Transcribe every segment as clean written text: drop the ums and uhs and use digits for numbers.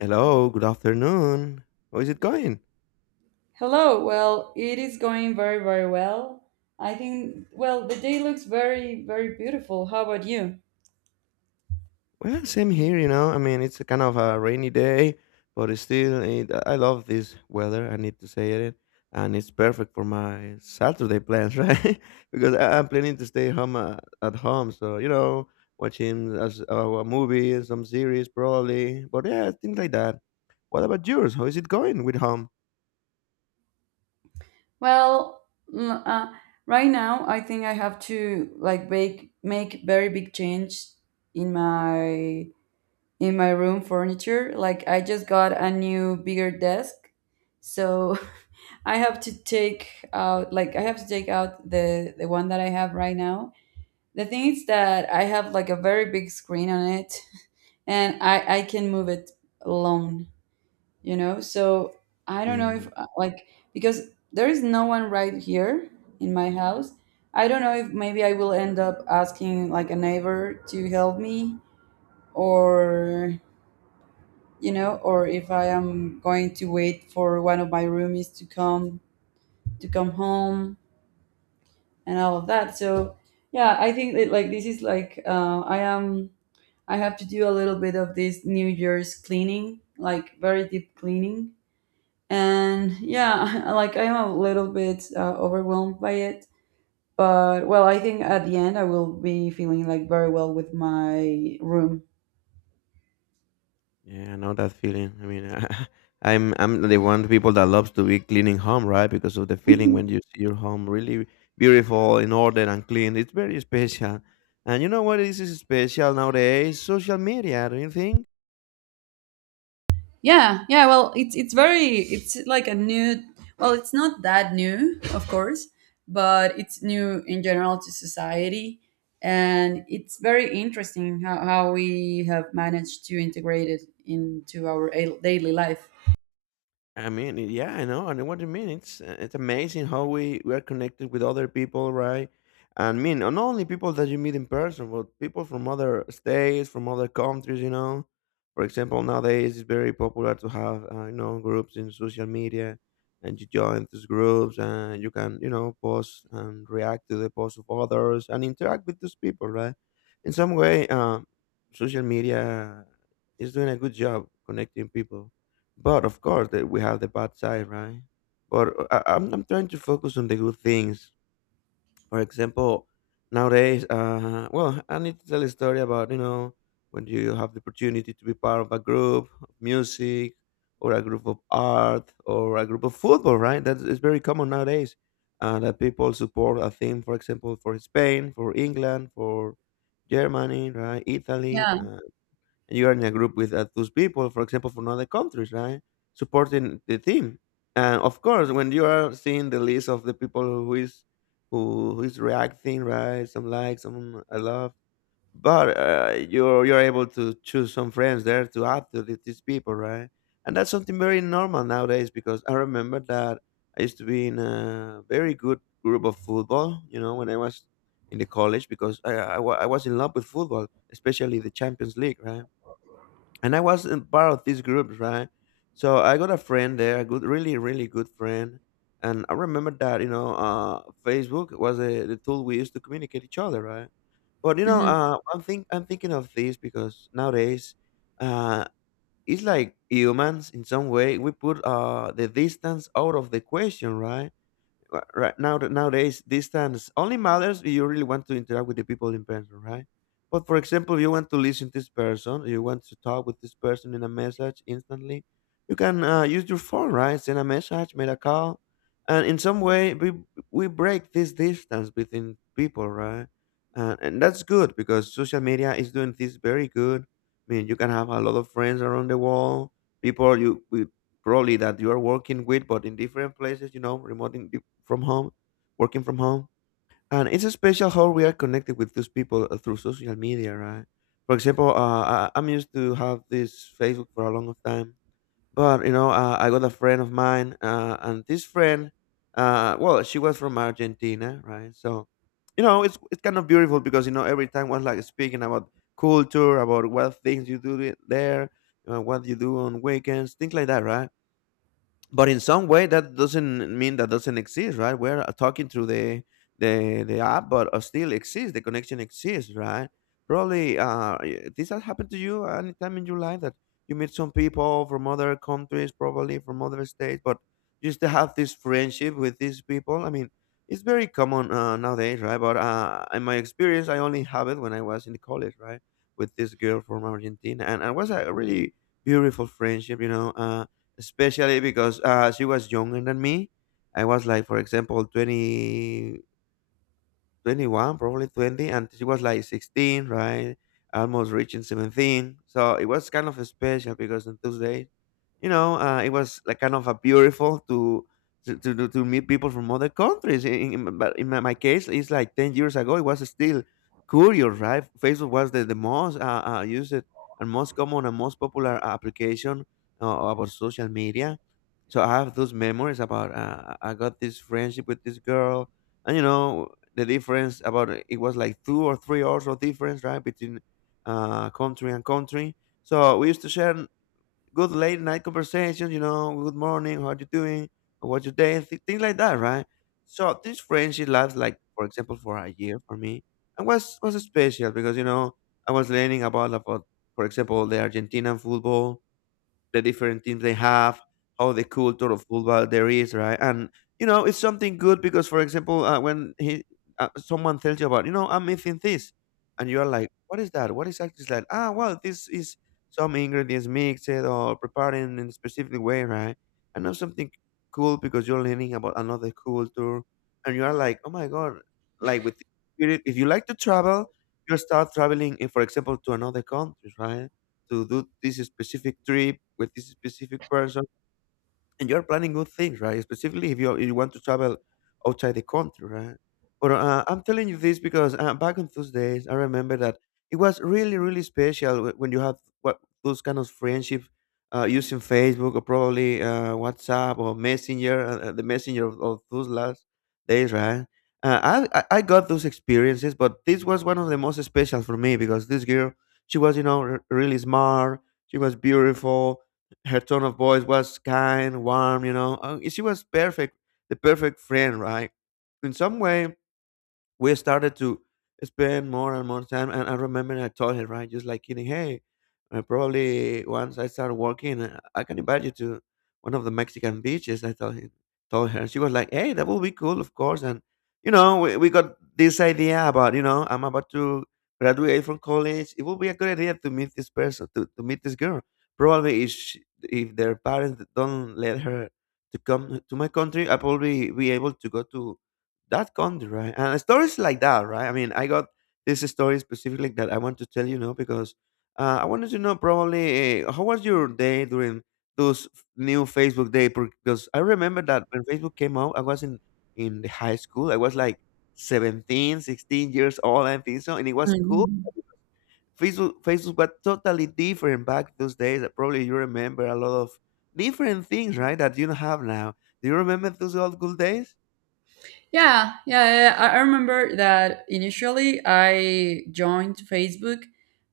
Hello, good afternoon. How is it going? Hello. Well, it is going very, very well. I think, well, the day looks very, very beautiful. How about you? Well, same here, you know. I mean, it's a kind of a rainy day, but it's still, I love this weather. I need to say it, and it's perfect for my Saturday plans, right? Because I'm planning to stay home at home, so you know, watching as a movie, some series, probably. But yeah, things like that. What about yours? How is it going with home? Well, mm, uh, right now, I think I have to like make very big change in my in my room furniture. Like I just got a new bigger desk, so I have to take out like I have to take out the one that I have right now. The thing is that I have like a very big screen on it, and I can move it alone, you know? So I don't know if, like, because there is no one right here in my house. I don't know if maybe I will end up asking like a neighbor to help me or, you know, or if I am going to wait for one of my roomies to come home and all of that. So yeah, I think that like this is like I am I have to do a little bit of this New Year's cleaning, like very deep cleaning. And yeah, like I'm a little bit overwhelmed by it. But well, I think at the end I will be feeling like very well with my room. Yeah, I know that feeling. I mean, I'm the one people that loves to be cleaning home, right? Because of the feeling when you see your home really beautiful, in order and clean. It's very special. And you know what is special nowadays? Social media, don't you think? Yeah, yeah. Well, it's very it's like a new. Well, it's not that new, of course, but it's new in general to society, and it's very interesting how we have managed to integrate it into our daily life. I mean, yeah, I know what you mean. It's amazing how we are connected with other people, right? And I mean, and not only people that you meet in person, but people from other states, from other countries. You know, for example, nowadays it's very popular to have you know groups in social media, and you join these groups, and you can you know post and react to the posts of others and interact with those people, right? In some way, social media is doing a good job connecting people. But of course, that we have the bad side, right? But I'm trying to focus on the good things. For example, nowadays, well, I need to tell a story about you know when you have the opportunity to be part of a group of music or a group of art or a group of football, right? That is very common nowadays. That people support a theme, for example, for Spain, for England, for Germany, right? Italy. Yeah. You are in a group with those people, for example, from other countries, right? Supporting the team, and of course, when you are seeing the list of the people who is reacting, right? Some like, some I love, but you're able to choose some friends there to add to these people, right? And that's something very normal nowadays because I remember that I used to be in a very good group of football, you know, when I was in the college because I was in love with football, especially the Champions League, right? And I wasn't part of these groups, right? So I got a friend there, a good, really, really good friend, and I remember that Facebook was the tool we used to communicate each other, right? But you know, I'm thinking of this because nowadays, uh, it's like humans in some way we put the distance out of the question, right? Uh, right now nowadays distance only matters if you really want to interact with the people in person, right? But for example, if you want to listen to this person, you want to talk with this person in a message instantly, you can use your phone, right? Send a message, make a call, and in some way we break this distance between people, right? And that's good because social media is doing this very good. I mean, you can have a lot of friends around the world, people you we probably that you are working with, but in different places, you know, remote in, from home, working from home. And it's special how we are connected with those people through social media, right? For example, I'm used to have this Facebook for a long time, but you know, I got a friend of mine, and this friend, well, she was from Argentina, right? So, you know, it's kind of beautiful because you know every time was like speaking about culture, about what things you do there, what you do on weekends, things like that, right? But in some way that doesn't mean that doesn't exist, right? We're talking through the app, but still exists, the connection exists, right? Probably this has happened to you anytime in your life that you meet some people from other countries, probably from other states, but you still have this friendship with these people. I mean, it's very common nowadays, right? But uh, in my experience, I only have it when I was in the college, right? With this girl from Argentina, and it was a really beautiful friendship, you know. Especially because she was younger than me. I was like, for example, 20, 21, probably 20, and she was like 16, right? Almost reaching 17. So it was kind of special because on Tuesday, you know, it was like kind of a beautiful to meet people from other countries. But in my case, it's like 10 years ago, it was still Courier, right? Facebook was the most used and most common and most popular application about social media. So I have those memories about I got this friendship with this girl, and you know the difference about it was like 2 or 3 hours of difference, right? Between country and country, so we used to share good late night conversations, you know, good morning, how are you doing, what's your day, things like that, right? So this friendship lasts like, for example, for a year for me, and was special because you know I was learning about for example the Argentinian football, the different teams they have, how the culture of football there is, right? And you know, it's something good because, for example, when he someone tells you about, you know, I'm missing this, and you are like, what is that? What exactly is that? Ah, well, this is some ingredients mixed or prepared in a specific way, right? And that's something cool because you're learning about another culture, and you are like, oh my god, like with spirit. If you like to travel, you start traveling, eh, for example, to another country, right? To do this specific trip with this specific person, and you're planning good things, right? Specifically, if you want to travel outside the country, right? But I'm telling you this because back on those days, I remember that it was really, really special when you have what those kind of friendships using Facebook or probably WhatsApp or Messenger, the Messenger of those last days, right? I got those experiences, but this was one of the most special for me because this girl, she was you know really smart, she was beautiful, her tone of voice was kind, warm, you know. She was perfect, the perfect friend, right? In some way, we started to spend more and more time. And I remember I told her, right, just like kidding, hey, probably once I start working, I can invite you to one of the Mexican beaches. I told him, told her, and she was like, hey, that will be cool, of course. And you know, we got this idea about, you know, I'm about to graduate from college. It would be a good idea to meet this person, to meet this girl. Probably if, she, if their parents don't let her to come to my country, I probably be able to go to that country, right? And stories like that, right? I mean, I got this story specifically that I want to tell you now because I wanted to know probably how was your day during those new Facebook day because I remember that when Facebook came out, I was in the high school. I was like 17, 16 years old, I think so, and it was cool. Hmm. Facebook was totally different back those days. Probably you remember a lot of different things, right? That you don't have now. Do you remember those old good days? Yeah, yeah, yeah, yeah. I remember that initially I joined Facebook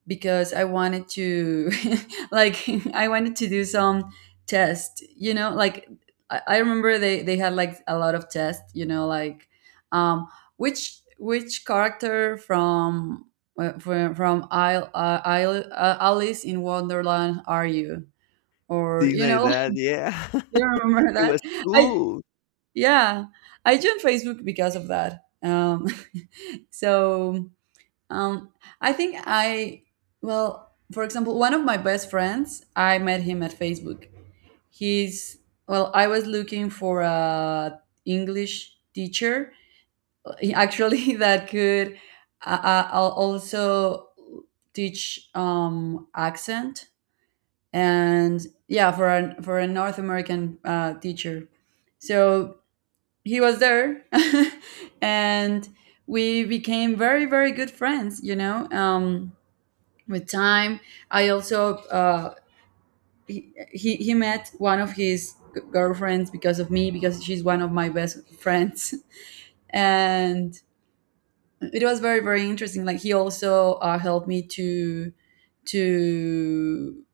because I wanted to, like, I wanted to do some test, you know, like, I remember they had like a lot of tests, you know, like, um, which character from, from Alice in Wonderland are you? Or, Things you like know, that, yeah. you remember It that? was I, cool. yeah, I joined Facebook because of that. So um, I think I, well, for example, one of my best friends, I met him at Facebook. He's, well, I was looking for a English teacher, actually, that could also teach accent, and yeah, for a North American teacher. So he was there, and we became very, very good friends, you know, with time. I also he met one of his girlfriends because of me, because she's one of my best friends. And it was very, very interesting. Like he also helped me to,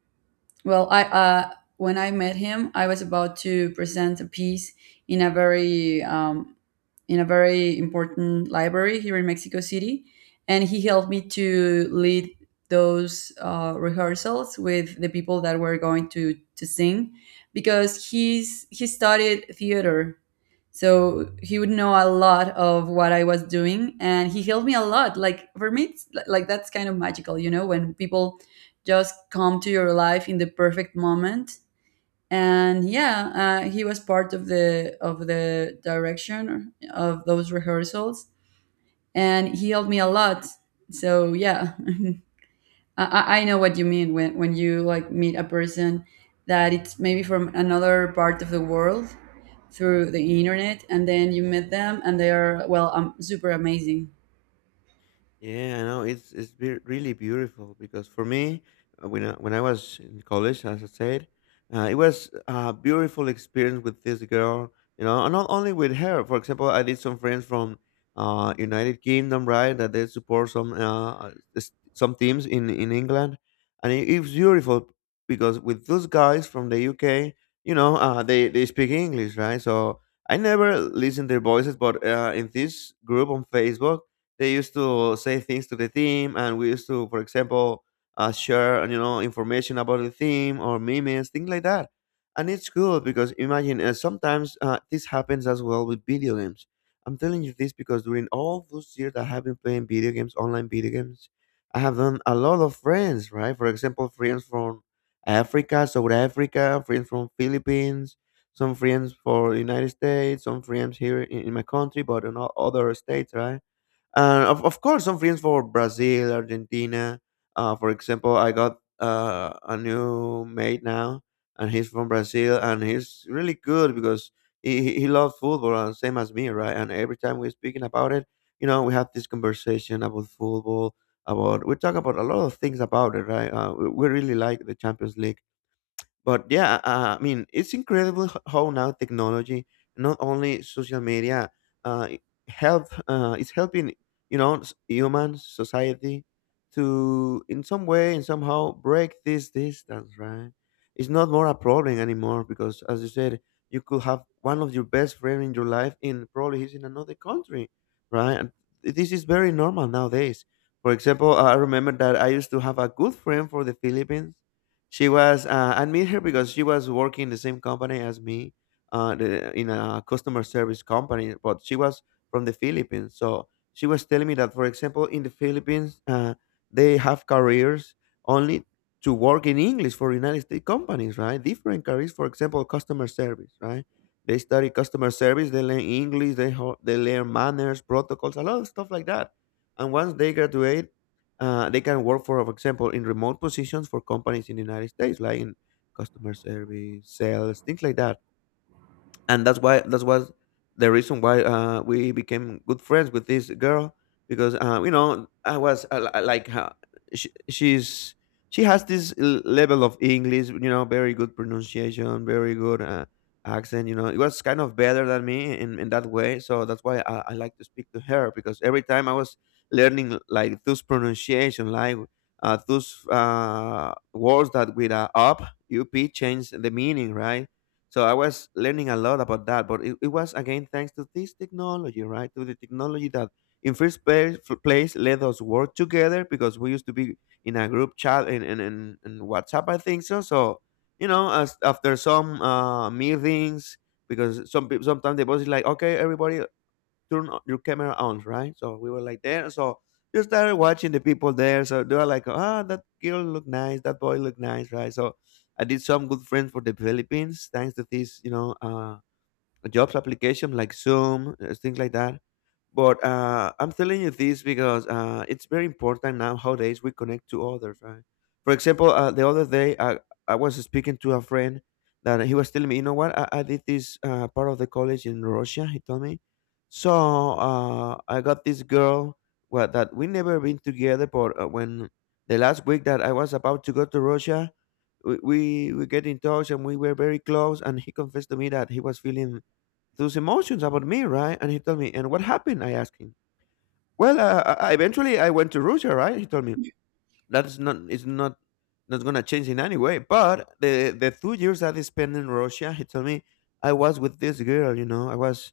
well, I when I met him, I was about to present a piece in a very um, in a very important library here in Mexico City, and he helped me to lead those rehearsals with the people that were going to sing, because he studied theater, so he would know a lot of what I was doing, and he helped me a lot. Like for me, it's, like that's kind of magical, you know, when people just come to your life in the perfect moment. And yeah, he was part of the direction of those rehearsals, and he helped me a lot. So yeah, I know what you mean when you like meet a person that it's maybe from another part of the world through the internet, and then you meet them and they are, well, super amazing. Yeah, I know it's really beautiful because for me, when I was in college, as I said, it was a beautiful experience with this girl. You know, and not only with her. For example, I did some friends from United Kingdom, right? That they support some some teams in England, and it's beautiful because with those guys from the UK, you know, they speak English, right? So I never listen their voices, but in this group on Facebook they used to say things to the team, and we used to, for example, share information about the team or memes, things like that. And it's cool because imagine sometimes this happens as well with video games. I'm telling you this because during all those years that I have been playing video games, online video games, I have done a lot of friends, right? For example, friends from Africa, South Africa, friends from Philippines, some friends for United States, some friends here in my country, but in other states, right? Of course, some films for Brazil, Argentina. For example, I got a new mate now, and he's from Brazil, and he's really good because he loves football, and same as me, right? And every time we're speaking about it, we have this conversation about football, about we talk about a lot of things about it, right? We really like the Champions League, but yeah, I mean, it's incredible how now technology, not only social media, it help is helping human society to in some way and somehow break this distance. Right? It's not more a problem anymore because, as you said, you could have one of your best friend in your life in probably he's in another country, right? And this is very normal nowadays. For example, I remember that I used to have a good friend for the Philippines she was I meet her because she was working in the same company as me, in a customer service company. But she was from the Philippines, so she was telling me that, for example, in the Philippines, they have careers only to work in English for United States companies, right? Different careers, for example, customer service, right? They study customer service, they learn English, they they learn manners, protocols, a lot of stuff like that. And once they graduate, they can work, for example, in remote positions for companies in the United States, like in customer service, sales, things like that and that's why that's was the reason why we became good friends with this girl because you know I was like she's she has this level of English, you know, very good pronunciation, very good accent. You know, it was kind of better than me in that way, so that's why I like to speak to her because every time I was learning like those pronunciation, like those words that with up change the meaning, right? So I was learning a lot about that, but it was again thanks to this technology, right? To the technology that in first place, place let us work together because we used to be in a group chat in WhatsApp, I think so. So, you know, as after some meetings, because some people sometimes the boss is like, okay, everybody, your camera on, right? So we were like there. So you started watching the people there. So they were like, ah, that girl look nice, that boy look nice, right? So I did some good friends for the Philippines thanks to these, jobs application like Zoom, things like that. But I'm telling you this because it's very important now nowadays we connect to others, right? For example, the other day I was speaking to a friend that he was telling me, you know what, I did this part of the college in Russia, he told me. So I got this girl well, that we never been together, but when the last week that I was about to go to Russia, we get in touch and we were very close and he confessed to me that he was feeling those emotions about me, right? And he told me, and what happened? I asked him. Well, eventually I went to Russia, right? He told me that's not it's not not gonna change in any way. But the 2 years that I spent in Russia, he told me I was with this girl, you know, I was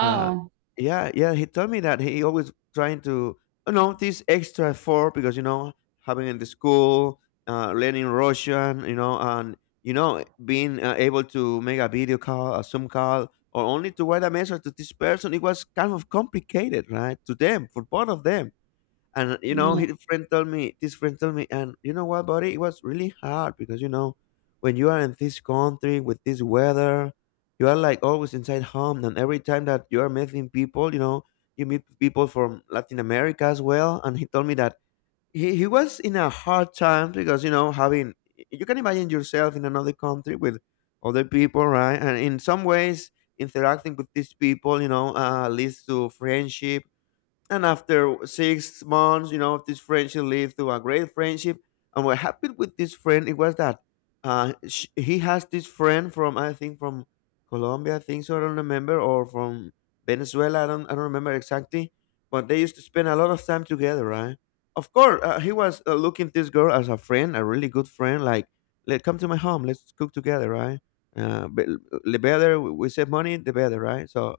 uh, yeah, yeah, he told me that he always trying to, you know, this extra effort because you know having in the school, learning Russian, you know, and you know being able to make a video call, a Zoom call, or only to write a message to this person, it was kind of complicated, right? To them, for both of them. And you know, Yes. his friend told me, this friend told me, and you know what, buddy? It was really hard because you know, when you are in this country with this weather, you are like always inside home, and every time that you are meeting people, you know, you meet people from Latin America as well. And he told me that he was in a hard time because you know, having you can imagine yourself in another country with other people, right? And in some ways, interacting with these people, you know, leads to friendship and after 6 months, you know, this friendship lead to a great friendship. And what happened with this friend, it was that he has this friend from, I think, from Colombia, I think so, I don't remember, or from Venezuela, I don't remember exactly. But they used to spend a lot of time together, right? Of course, he was looking this girl as a friend, a really good friend, like, let come to my home, let's cook together, right? But the better we save money, the better, right? So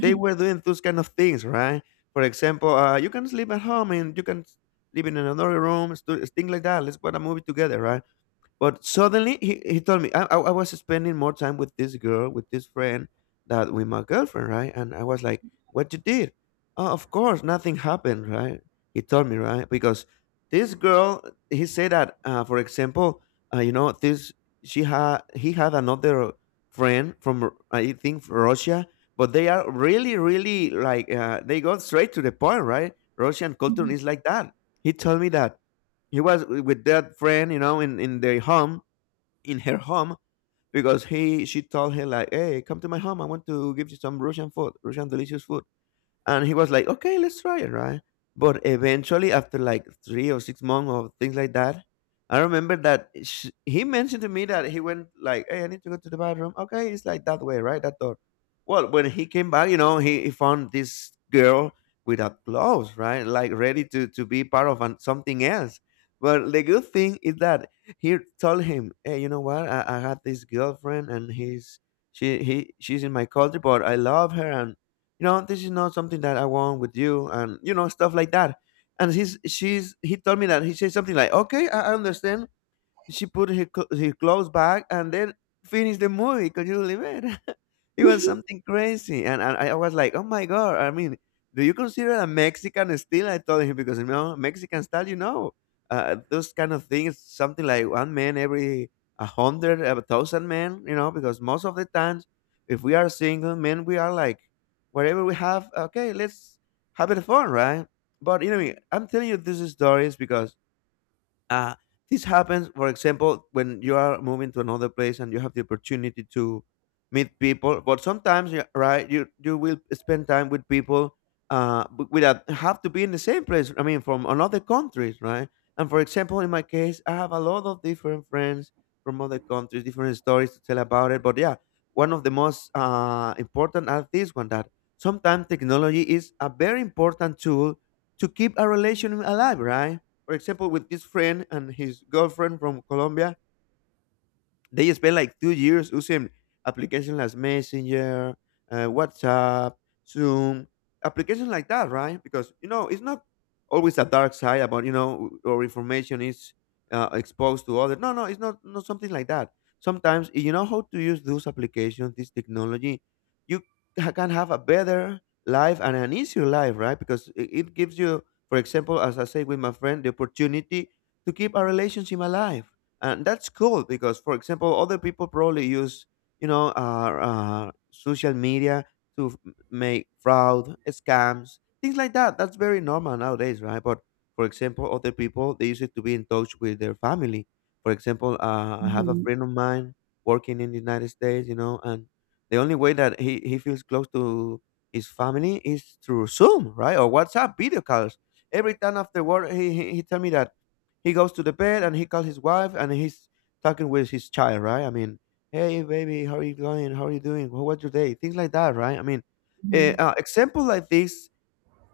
they were doing those kind of things, right? For example, you can sleep at home and you can live in another room, things like that. Let's watch a movie together, right? But suddenly he told me I was spending more time with this girl, with this friend, that with my girlfriend, right? And I was like, "What you did? Oh, of course, nothing happened, right?" He told me, right? Because this girl, he said that, for example, you know, this she had he had another friend from I think from Russia, but they are really, really like they go straight to the point, right? Russian culture is like that. He told me that he was with that friend, you know, in their home, in her home, because he she told her like, "Hey, come to my home. I want to give you some Russian food, Russian delicious food." And he was like, okay, let's try it, right? But eventually, after like 3 or 6 months or things like that, I remember that sh he mentioned to me that he went like, hey, I need to go to the bathroom. Okay, it's like that way, right? That door. Well, when he came back, you know, he found this girl without clothes, right? Like ready to be part of an, something else. But the good thing is that he told him, hey, you know what? I had this girlfriend and he's she he she's in my country, but I love her and you know this is not something that I want with you and you know stuff like that and he's she's he told me that he said something like okay I understand she put her, her clothes back and then finished the movie. Could you believe it? It was something crazy. And I was like, oh my God. I mean, do you consider a Mexican still? I told him because, you know, Mexican style, you know, those kind of things, something like one man every a hundred, a thousand men, you know, because most of the times, if we are single men, we are like, whatever we have, okay, let's have it fun, right? But, you know, I'm telling you these stories because uh, this happens, for example, when you are moving to another place and you have the opportunity to meet people. But sometimes, yeah, right, you will spend time with people without have to be in the same place. I mean, from another countries, right? And for example, in my case, I have a lot of different friends from other countries, different stories to tell about it. But yeah, one of the most important are this one that sometimes technology is a very important tool to keep a relation alive, right? For example, with this friend and his girlfriend from Colombia, they spent like 2 years using applications like Messenger, WhatsApp, Zoom, applications like that, right? Because you know it's not always a dark side about you know or information is exposed to others. No, no, it's not not something like that. Sometimes if you know how to use those applications, this technology, you can have a better life and an easier life, right? Because it gives you, for example, as I say with my friend, the opportunity to keep a relationship alive and that's cool because for example other people probably use you know uh, social media to make fraud scams things like that that's very normal nowadays right but for example other people they use it to be in touch with their family for example I have a Mhm. friend of mine working in the united states you know and the only way that he feels close to his family is through zoom right or whatsapp video calls every time after work he tell me that he goes to the bed and he calls his wife and he's talking with his child, right? I mean, hey baby, how are you going? How are you doing? How was your day? Things like that, right? I mean, Mhm. Example like this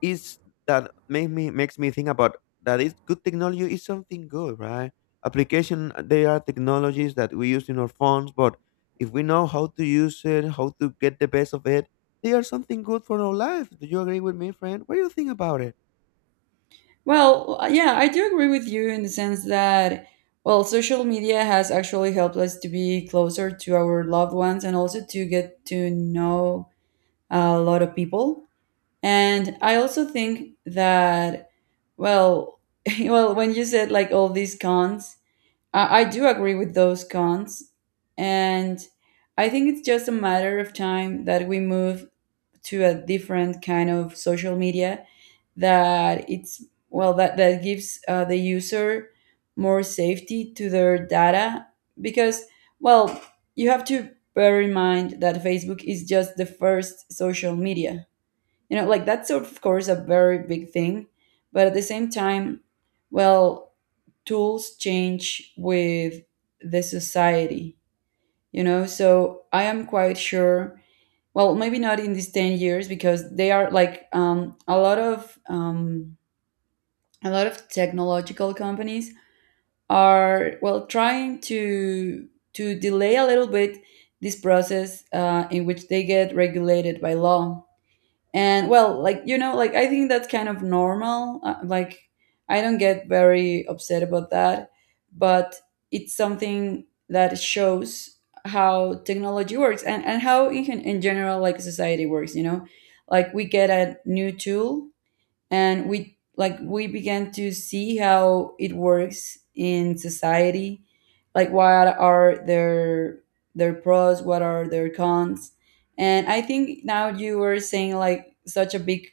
is that makes me think about that is good technology is something good, right? Application they are technologies that we use in our phones, but if we know how to use it, how to get the best of it, they are something good for our life. Do you agree with me, friend? What do you think about it? Well, yeah, I do agree with you in the sense that, well, social media has actually helped us to be closer to our loved ones and also to get to know a lot of people. And I also think that, well, well, when you said like all these cons, I do agree with those cons. And I think it's just a matter of time that we move to a different kind of social media that it's, well, that that gives the user more safety to their data, because, well, you have to bear in mind that Facebook is just the first social media. You know, like that's of course a very big thing, but at the same time, well, tools change with the society, you know. So I am quite sure, well, maybe not in these 10 years, because they are like a lot of technological companies are, well, trying to delay a little bit this process in which they get regulated by law. And well, like, you know, like I think that's kind of normal, like I don't get very upset about that, but it's something that shows how technology works, and how in, in general like society works, you know, like we get a new tool and we like we began to see how it works in society, like what are their pros, what are their cons. And I think now you were saying like such a big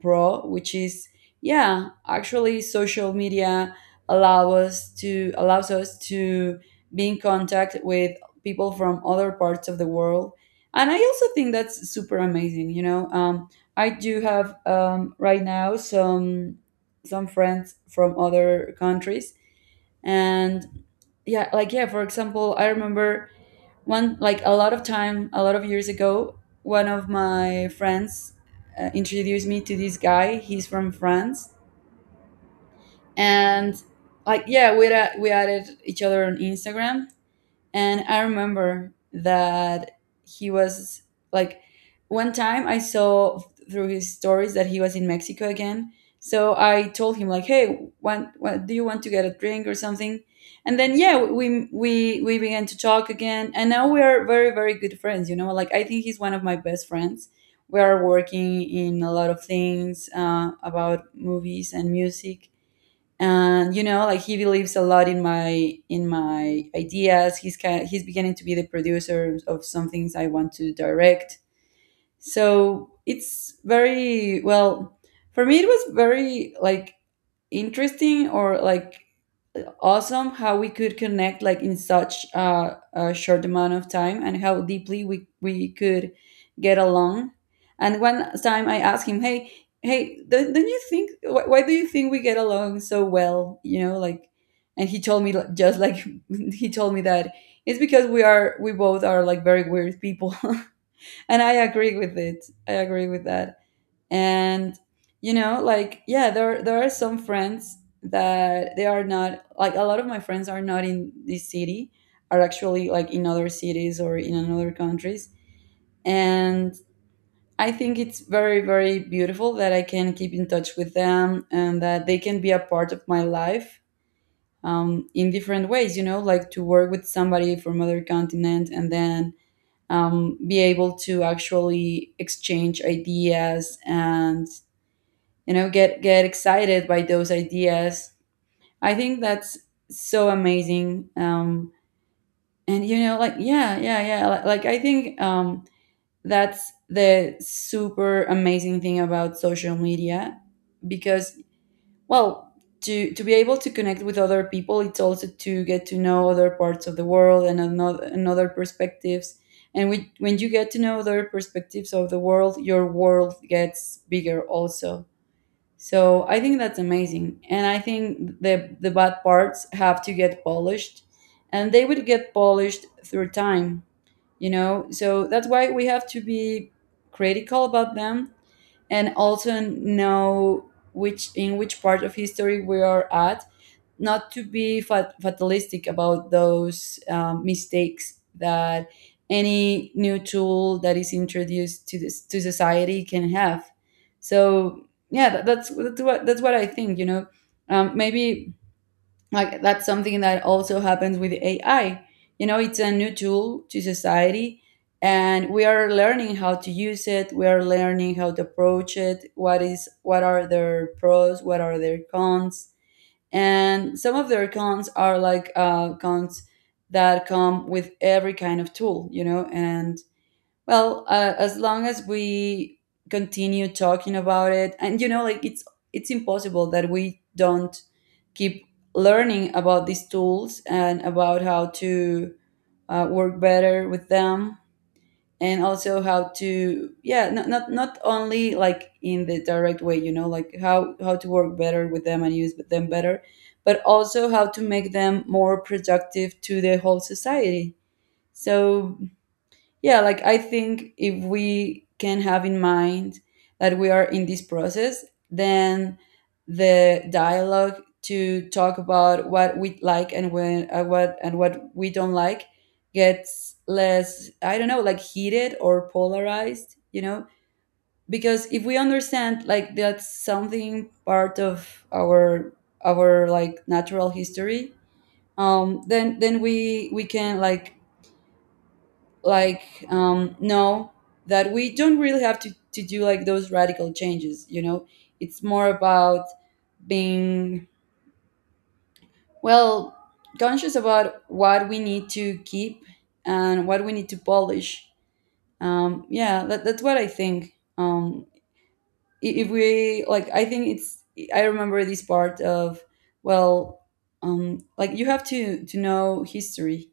bro, which is, yeah, actually social media allows us to be in contact with people from other parts of the world, and I also think that's super amazing, you know. I do have right now some friends from other countries. And yeah, like yeah, for example, I remember one, like a lot of time, a lot of years ago, one of my friends introduced me to this guy. He's from France. And like, yeah, we added each other on Instagram, and I remember that he was like, one time I saw through his stories that he was in Mexico again. So I told him like, "Hey, want, what, do you want to get a drink or something?" And then yeah, we began to talk again, and now we are very, very good friends. You know, like I think he's one of my best friends. We are working in a lot of things about movies and music, and you know like he believes a lot in my ideas. He's beginning to be the producer of some things I want to direct. So it's very, well, for me it was very like interesting, or like awesome, how we could connect like in such a short amount of time, and how deeply we could get along. And one time I asked him, hey, hey, don't you think, why do you think we get along so well, you know, like. And he told me like— just like he told me that it's because we are we both are like very weird people. And I agree with it, I agree with that. And you know, like, yeah, there are some friends that they are not, like a lot of my friends are not in this city, are actually like in other cities or in another countries. And I think it's very, very beautiful that I can keep in touch with them and that they can be a part of my life in different ways, you know, like to work with somebody from other continent, and then be able to actually exchange ideas, and you know, get excited by those ideas. I think that's so amazing. And you know, like, yeah, yeah, yeah, like I think that's the super amazing thing about social media, because, well, to be able to connect with other people, it's also to get to know other parts of the world and another and other perspectives. And when you get to know other perspectives of the world, your world gets bigger also. So I think that's amazing, and I think the bad parts have to get polished, and they would get polished through time, you know. So that's why we have to be critical about them, and also know which in which part of history we are at, not to be fatalistic about those mistakes that any new tool that is introduced to this to society can have. So yeah, that, that's what I think. You know, maybe like that's something that also happens with AI. You know, it's a new tool to society, and we are learning how to use it. We are learning how to approach it. What is, what are their pros? What are their cons? And some of their cons are like cons that come with every kind of tool, you know. And as long as we continue talking about it, and you know, like it's impossible that we don't keep learning about these tools and about how to work better with them, and also how to, yeah, not only like in the direct way, you know, like how to work better with them and use them better, but also how to make them more productive to the whole society. So yeah, like I think if we can have in mind that we are in this process, then the dialogue to talk about what we like and when what and what we don't like gets less, I don't know, like heated or polarized, you know? Because if we understand, like that's something part of our like natural history, then we can, like know that we don't really have to do like those radical changes, you know. It's more about being, well, conscious about what we need to keep and what we need to polish. Yeah, that's what I think. If we, like, I think it's, I remember this part of, well, like you have to know history.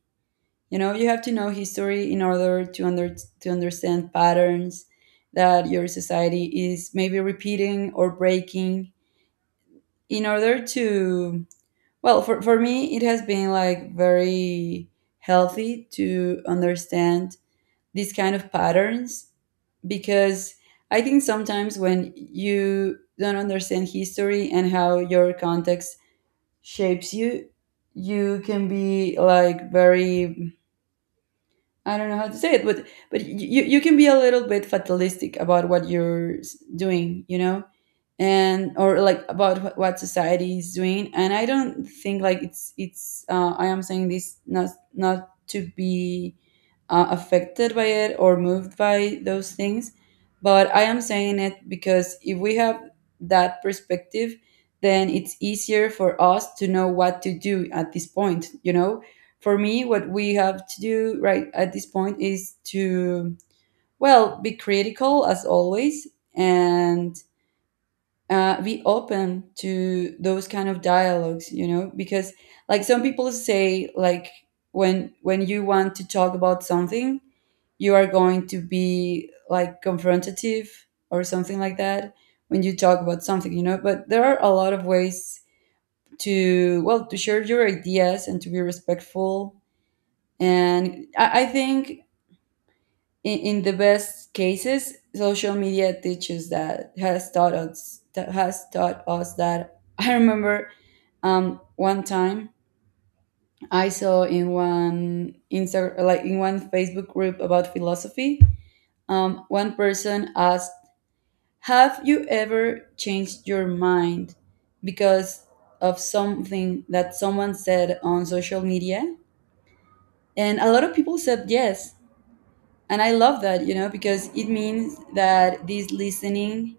You know, you have to know history in order to under, to understand patterns that your society is maybe repeating or breaking. In order to, well, for me, it has been like very healthy to understand these kind of patterns, because I think sometimes when you don't understand history and how your context shapes you, you can be like very, I don't know how to say it, but you can be a little bit fatalistic about what doing, you know. And or like about what society is doing. And I don't think like it's I am saying this not to be affected by it or moved by those things, but I am saying it because if we have that perspective, then it's easier for us to know what to do at this point, you know. For me, what we have to do right at this point is to, well, be critical as always, and be open to those kind of dialogues, you know, because like some people say, like when you want to talk about something, you are going to be like confrontative or something like that when you talk about something, you know. But there are a lot of ways to, well, to share your ideas and to be respectful. And I think in the best cases, social media teaches, that has taught us, that has taught us that. I remember one time I saw in one Insta, like in one Facebook group about philosophy, one person asked, "Have you ever changed your mind because of something that someone said on social media?" And a lot of people said yes, and I love that, you know, because it means that this listening,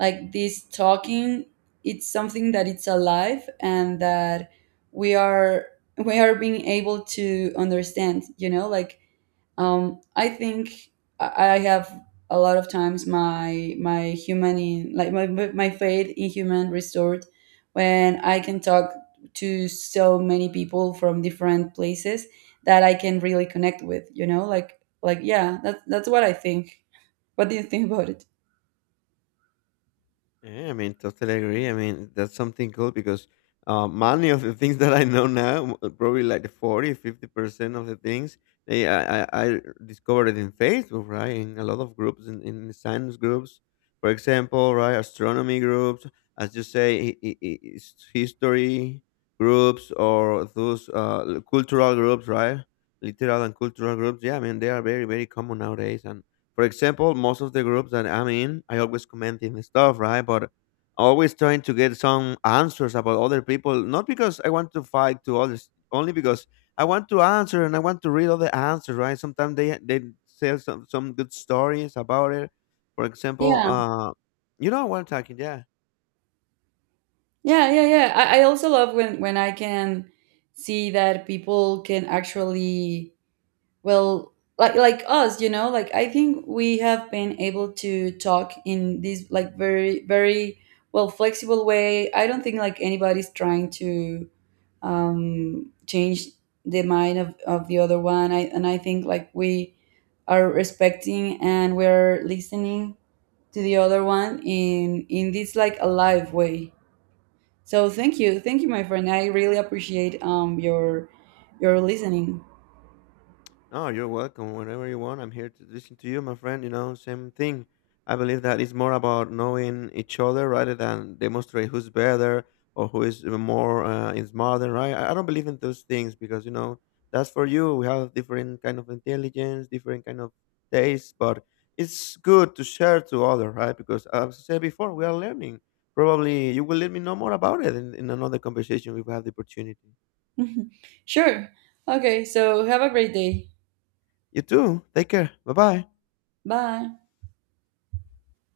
like this talking, it's something that it's alive and that we are, we are being able to understand, you know, like I think I have a lot of times my my human in, like my faith in human restored when I can talk to so many people from different places that I can really connect with. You know, like yeah, that's what I think. What do you think about it? Yeah, I mean, totally agree. I mean, that's something cool because many of the things that I know now, probably like the 40, 50% of the things, I discovered it in Facebook, right? In a lot of groups, in science groups, for example, right? Astronomy groups, as you say, history groups or those cultural groups, right? Literal and cultural groups. Yeah, I mean, they are very, very common nowadays. And for example, most of the groups that I'm in, I always commenting stuff, right? But always trying to get some answers about other people, not because I want to fight to others, only because I want to answer and I want to read all the answers, right? Sometimes they tell some good stories about it. For example, Yeah, you know what I'm talking, yeah. yeah, yeah, yeah. I also love when I can see that people can actually, well, like us, you know, like I think we have been able to talk in this like very well flexible way. I don't think like anybody's trying to change the mind of the other one. And I think like we are respecting and we're listening to the other one in this like alive way. So thank you, my friend. I really appreciate your listening. No, you're welcome whenever you want. I'm here to listen to you, my friend. You know, same thing. I believe that it's more about knowing each other rather than demonstrate who's better or who is even more is smarter, right? I don't believe in those things because you know that's for you. We have different kind of intelligence, different kind of taste, but it's good to share to other, right? Because as I said before, we are learning. Probably you will let me know more about it in another conversation if we have the opportunity. Sure. Okay, so have a great day. You too. Take care. Bye bye. Bye.